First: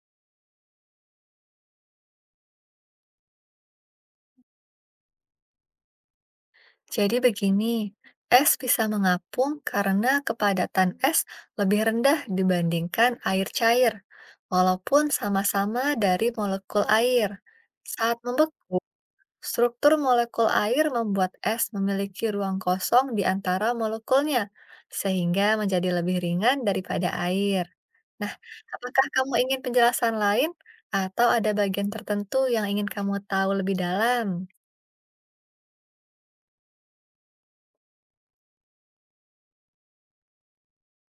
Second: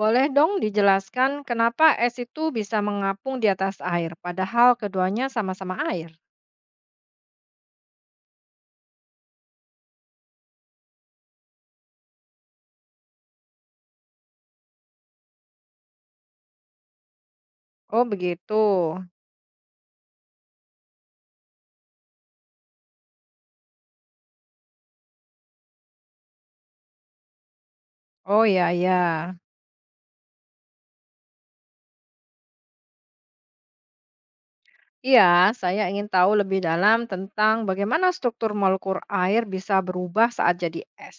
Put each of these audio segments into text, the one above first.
Boleh dong dijelaskan kenapa es itu bisa mengapung di atas air, padahal keduanya sama-sama air? Jadi begini, es bisa mengapung karena kepadatan es lebih rendah dibandingkan air cair, walaupun sama-sama dari molekul air. Oh, Saat begitu. membeku, struktur molekul air membuat es memiliki ruang kosong di antara molekulnya, sehingga menjadi lebih ringan daripada air. Nah, Oh ya, apakah kamu ya. ingin penjelasan lain, atau ada bagian tertentu yang ingin kamu tahu lebih dalam? Iya, saya ingin tahu lebih dalam tentang bagaimana struktur molekul air bisa berubah saat jadi es.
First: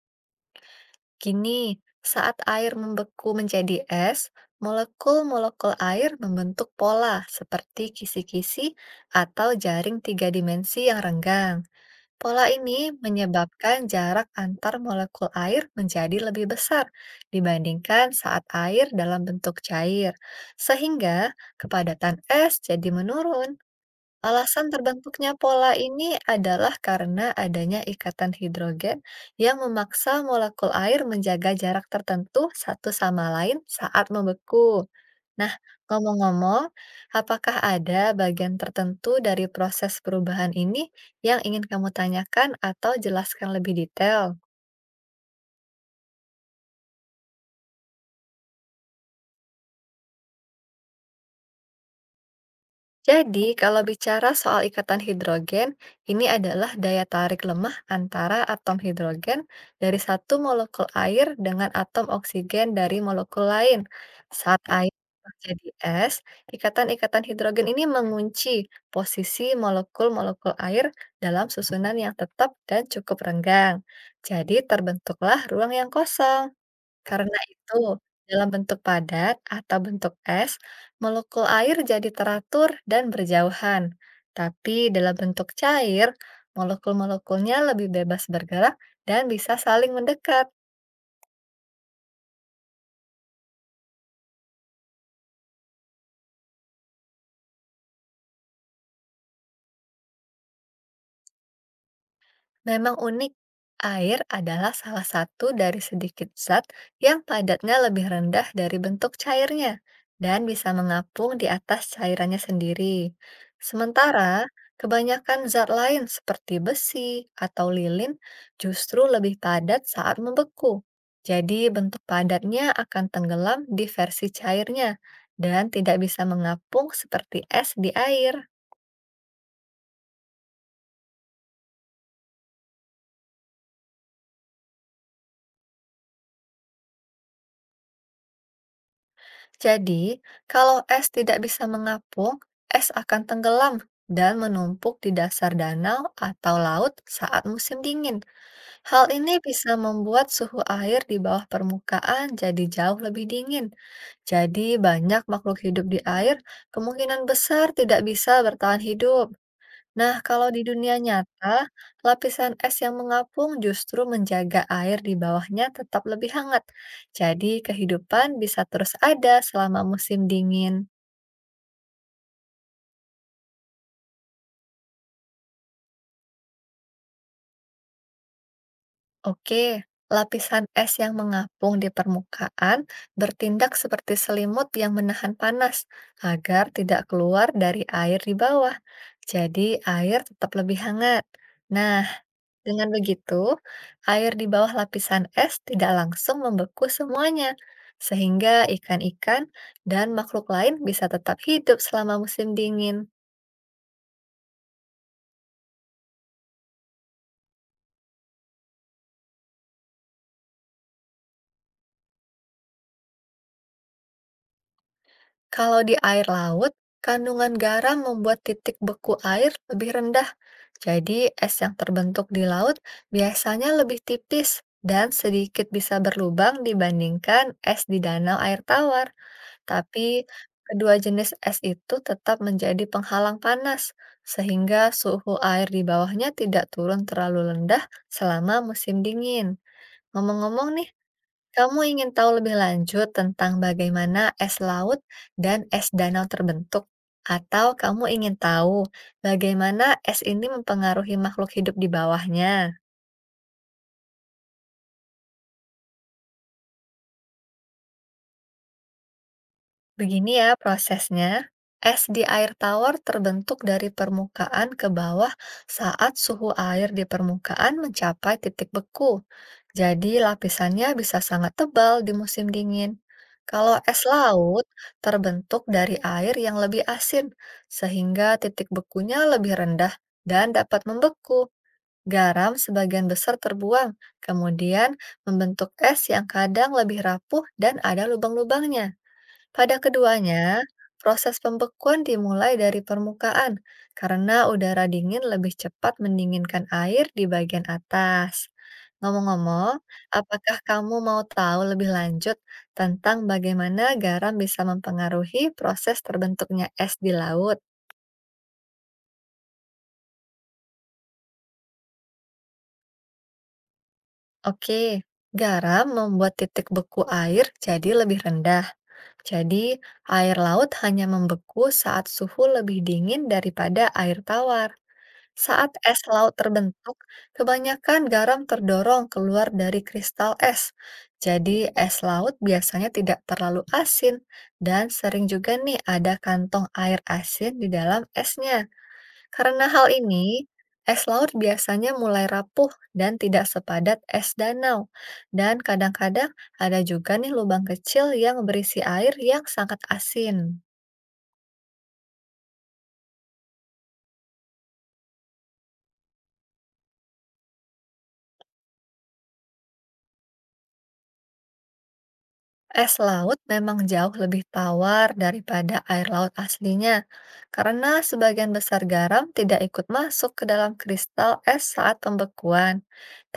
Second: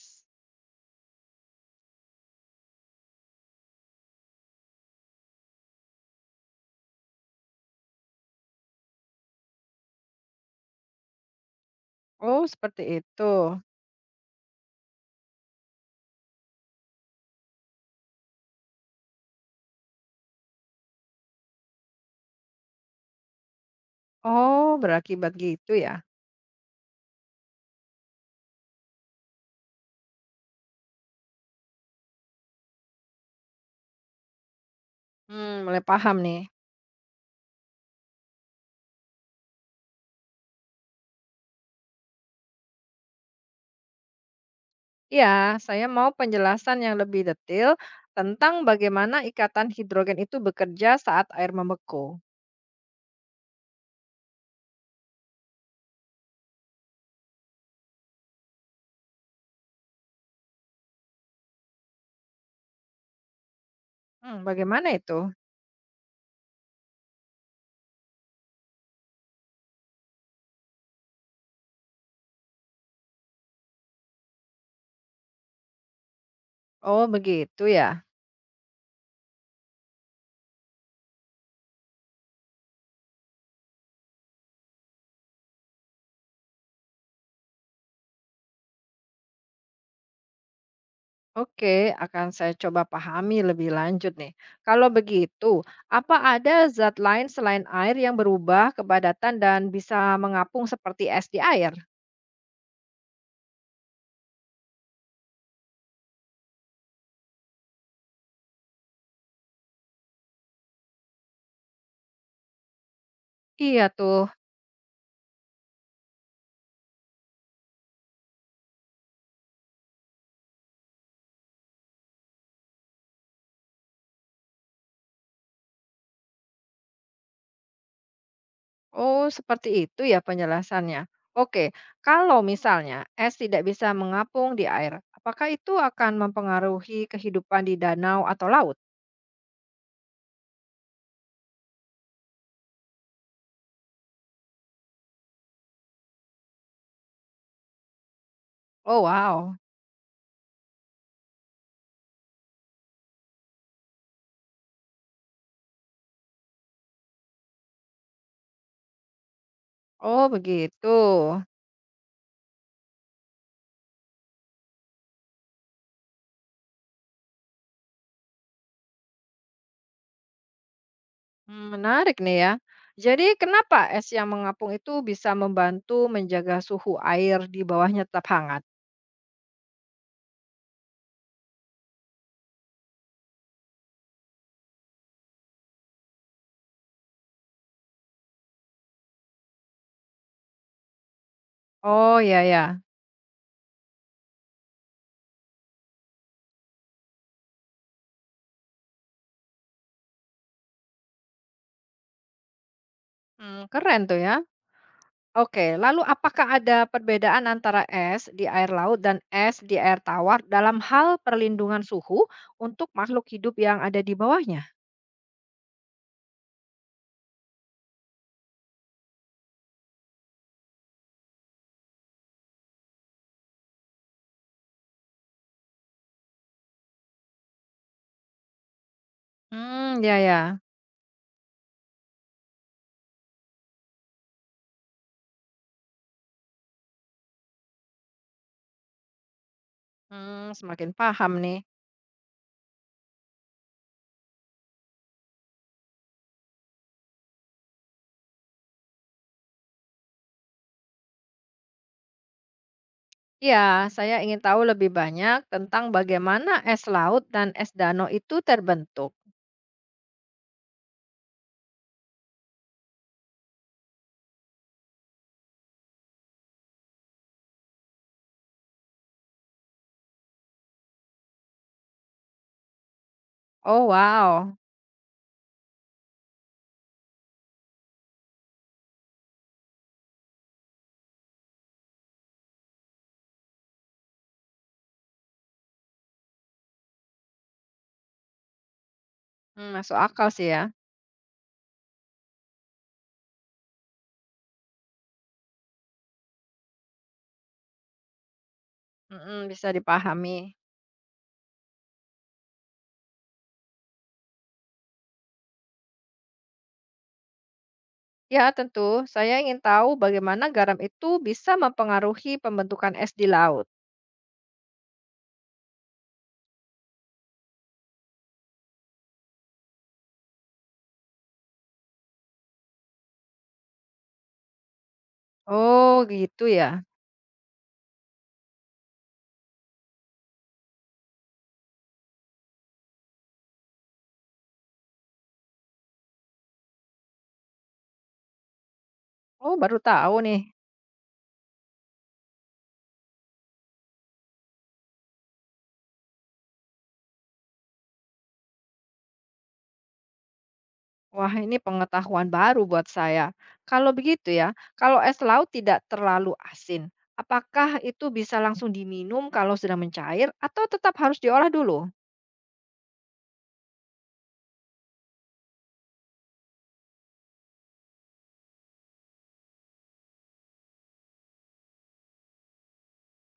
Gini, saat air membeku menjadi es, molekul-molekul air membentuk pola seperti kisi-kisi atau jaring tiga dimensi yang renggang. Oh, Pola seperti ini itu. menyebabkan jarak antar molekul air menjadi lebih besar dibandingkan saat air dalam bentuk cair, sehingga kepadatan es jadi menurun. Alasan Oh, terbentuknya berakibat pola gitu ya. ini adalah karena adanya ikatan hidrogen yang memaksa molekul air menjaga jarak tertentu satu sama lain saat membeku. Nah, Hmm, mulai paham nih. ngomong-ngomong, apakah ada bagian tertentu dari proses perubahan ini yang ingin kamu tanyakan atau jelaskan lebih detail? Iya, saya mau penjelasan yang lebih detail tentang bagaimana ikatan hidrogen itu bekerja saat air membeku. Jadi, kalau bicara soal ikatan hidrogen, ini adalah daya tarik lemah antara atom hidrogen dari satu molekul air dengan atom oksigen dari molekul lain. Hmm, Saat air bagaimana itu? menjadi es, ikatan-ikatan hidrogen ini mengunci posisi molekul-molekul air dalam susunan yang tetap dan cukup renggang. Jadi, terbentuklah ruang yang kosong. Oh, Karena begitu itu, ya. dalam bentuk padat atau bentuk es, molekul air jadi teratur dan berjauhan. Tapi dalam bentuk cair, molekul-molekulnya lebih bebas bergerak dan bisa saling mendekat. Oke, akan saya coba pahami lebih lanjut nih. Kalau begitu, apa ada zat lain selain air yang berubah kepadatan dan bisa mengapung seperti es di air? Memang unik, air adalah salah satu dari sedikit zat yang padatnya lebih rendah dari bentuk cairnya dan bisa mengapung di atas cairannya sendiri. Iya tuh. Sementara, kebanyakan zat lain seperti besi atau lilin justru lebih padat saat membeku. Jadi, bentuk padatnya akan tenggelam di versi cairnya dan tidak bisa mengapung seperti es di air. Oh, seperti itu ya penjelasannya. Oke, kalau misalnya es tidak bisa mengapung di air, apakah itu akan mempengaruhi kehidupan di danau atau laut? Jadi, kalau es tidak bisa mengapung, es akan tenggelam dan menumpuk di dasar danau atau laut saat musim dingin. Oh, Hal ini wow. bisa membuat suhu air di bawah permukaan jadi jauh lebih dingin. Jadi, banyak makhluk hidup di air kemungkinan besar tidak bisa bertahan hidup. Nah, Oh, kalau di begitu. dunia nyata, lapisan es yang mengapung justru menjaga air di bawahnya tetap lebih hangat. Jadi, kehidupan bisa terus ada selama musim dingin. Hmm, menarik nih ya. Jadi kenapa es yang mengapung itu bisa membantu menjaga suhu air di bawahnya tetap hangat? Oke, lapisan es yang mengapung di permukaan bertindak seperti selimut yang menahan panas agar tidak keluar dari air di bawah. Jadi, air tetap lebih hangat. Nah, Oh ya ya. dengan begitu, air di bawah lapisan es tidak langsung membeku semuanya, sehingga ikan-ikan dan makhluk lain bisa tetap hidup selama musim dingin. Hmm, keren tuh ya. Oke, lalu apakah ada perbedaan antara es di air laut dan es di air tawar dalam hal perlindungan suhu untuk makhluk hidup yang ada di bawahnya? Kalau di air laut, kandungan garam membuat titik beku air lebih rendah. Jadi, es yang terbentuk di laut biasanya lebih tipis dan sedikit bisa berlubang dibandingkan es di danau air tawar. Hmm, ya Tapi ya. kedua jenis es itu tetap menjadi penghalang panas, sehingga suhu air di bawahnya tidak turun terlalu rendah selama musim dingin. Hmm, Ngomong-ngomong nih, semakin paham nih. kamu ingin tahu lebih lanjut tentang bagaimana es laut dan es danau terbentuk? Atau kamu ingin tahu bagaimana es ini mempengaruhi makhluk hidup di bawahnya? Ya, saya ingin tahu lebih banyak tentang bagaimana es laut dan es danau itu terbentuk. Begini ya prosesnya, es di air tawar terbentuk dari permukaan ke bawah saat suhu air di permukaan mencapai titik beku. Jadi lapisannya bisa sangat tebal di musim dingin. Kalau Oh, es wow. laut terbentuk dari air yang lebih asin, sehingga titik bekunya lebih rendah dan dapat membeku. Garam sebagian besar terbuang, kemudian membentuk es yang kadang lebih rapuh dan ada lubang-lubangnya. Mmm, Pada masuk akal sih keduanya, ya, proses pembekuan dimulai dari permukaan karena udara dingin lebih cepat mendinginkan air di bagian atas. mhm, bisa Ngomong-ngomong, dipahami. apakah kamu mau tahu lebih lanjut tentang bagaimana garam bisa mempengaruhi proses terbentuknya es di laut? Ya tentu, saya ingin tahu bagaimana garam itu bisa mempengaruhi pembentukan es di laut. Oke, garam membuat titik beku air jadi lebih rendah. Jadi, air laut hanya membeku saat suhu lebih dingin daripada air tawar. Saat es Oh laut gitu ya, terbentuk, kebanyakan garam terdorong keluar dari kristal es. Jadi, es laut biasanya tidak terlalu asin dan sering juga nih ada kantong air asin di dalam esnya. oh Karena baru hal tahu ini, nih. es laut biasanya mulai rapuh dan tidak sepadat es danau. Dan kadang-kadang ada juga nih lubang kecil yang berisi air yang sangat asin. Wah ini pengetahuan baru buat saya. Kalau begitu ya, kalau es laut tidak terlalu asin, apakah itu bisa langsung diminum kalau sedang mencair atau tetap harus diolah dulu? Es laut memang jauh lebih tawar daripada air laut aslinya, karena sebagian besar garam tidak ikut masuk ke dalam kristal es saat pembekuan.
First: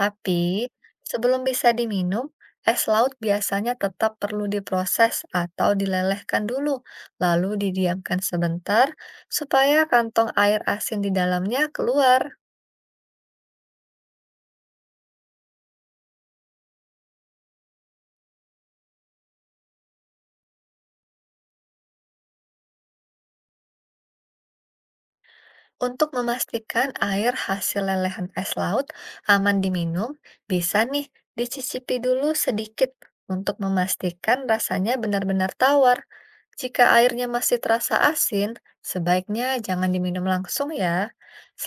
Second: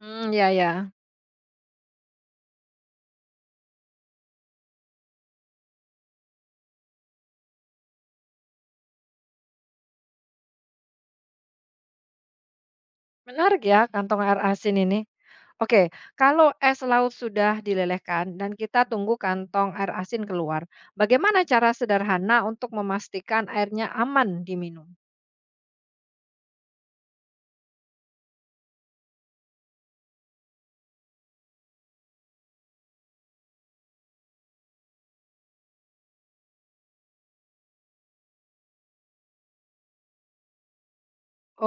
Hmm ya Tapi, ya, sebelum bisa diminum, es laut biasanya tetap perlu diproses atau dilelehkan dulu, lalu didiamkan sebentar supaya kantong air asin di dalamnya keluar. menarik ya kantong air asin ini. Oke, kalau es laut sudah dilelehkan dan kita tunggu kantong air asin keluar, bagaimana cara sederhana untuk memastikan airnya aman diminum? Untuk memastikan air hasil lelehan es laut aman diminum, bisa nih dicicipi dulu sedikit untuk memastikan rasanya benar-benar tawar. Jika airnya masih terasa asin, sebaiknya jangan diminum langsung ya.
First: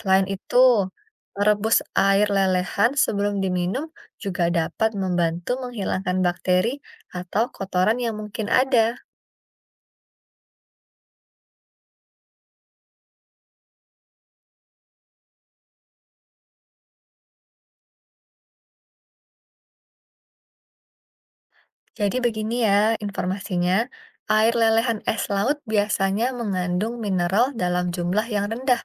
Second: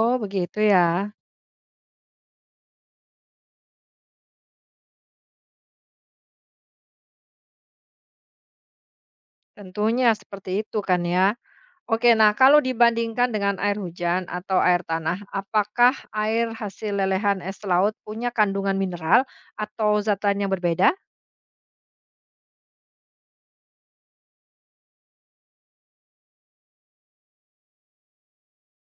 Oh, begitu itu, ya. merebus air lelehan sebelum diminum juga dapat membantu menghilangkan bakteri atau kotoran yang mungkin ada. Tentunya seperti itu kan ya. Oke, nah kalau dibandingkan dengan air hujan atau air tanah, apakah air hasil lelehan es laut punya kandungan mineral atau zat lain yang berbeda? Jadi begini ya informasinya, air lelehan es laut biasanya mengandung mineral dalam jumlah yang rendah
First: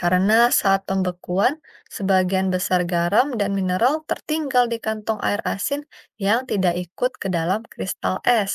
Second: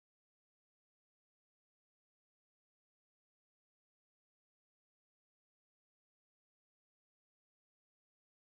karena saat pembekuan sebagian besar garam dan mineral tertinggal di kantong air asin yang tidak ikut ke dalam kristal es.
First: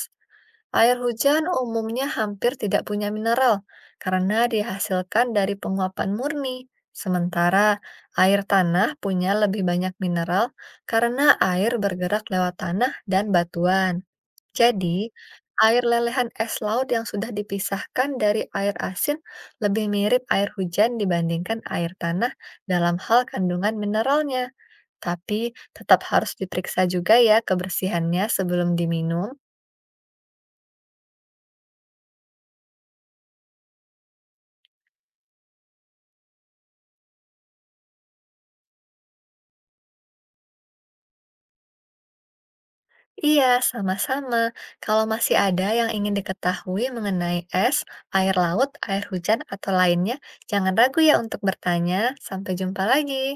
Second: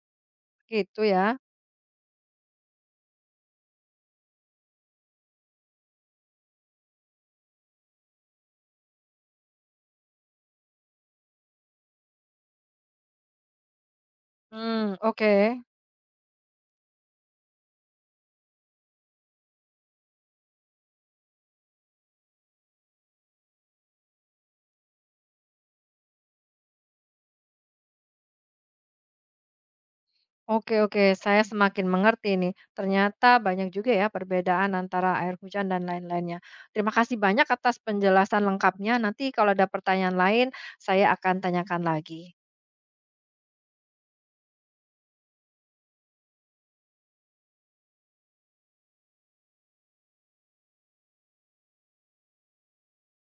Air Gitu ya. hujan umumnya hampir tidak punya mineral karena dihasilkan dari penguapan murni, sementara air tanah punya lebih banyak mineral karena air bergerak lewat tanah dan batuan. Hmm, Jadi, oke. air lelehan es laut yang sudah dipisahkan dari air asin lebih mirip air hujan dibandingkan air tanah dalam hal kandungan mineralnya. Tapi tetap harus diperiksa juga ya kebersihannya sebelum diminum. Oke oke, saya semakin mengerti nih. Ternyata banyak juga ya perbedaan antara air hujan dan lain-lainnya. Terima kasih banyak atas penjelasan lengkapnya. Nanti kalau ada pertanyaan lain, saya akan tanyakan lagi. Iya, sama-sama. Kalau masih ada yang ingin diketahui mengenai es, air laut, air hujan, atau lainnya, jangan ragu ya untuk bertanya. Sampai jumpa lagi.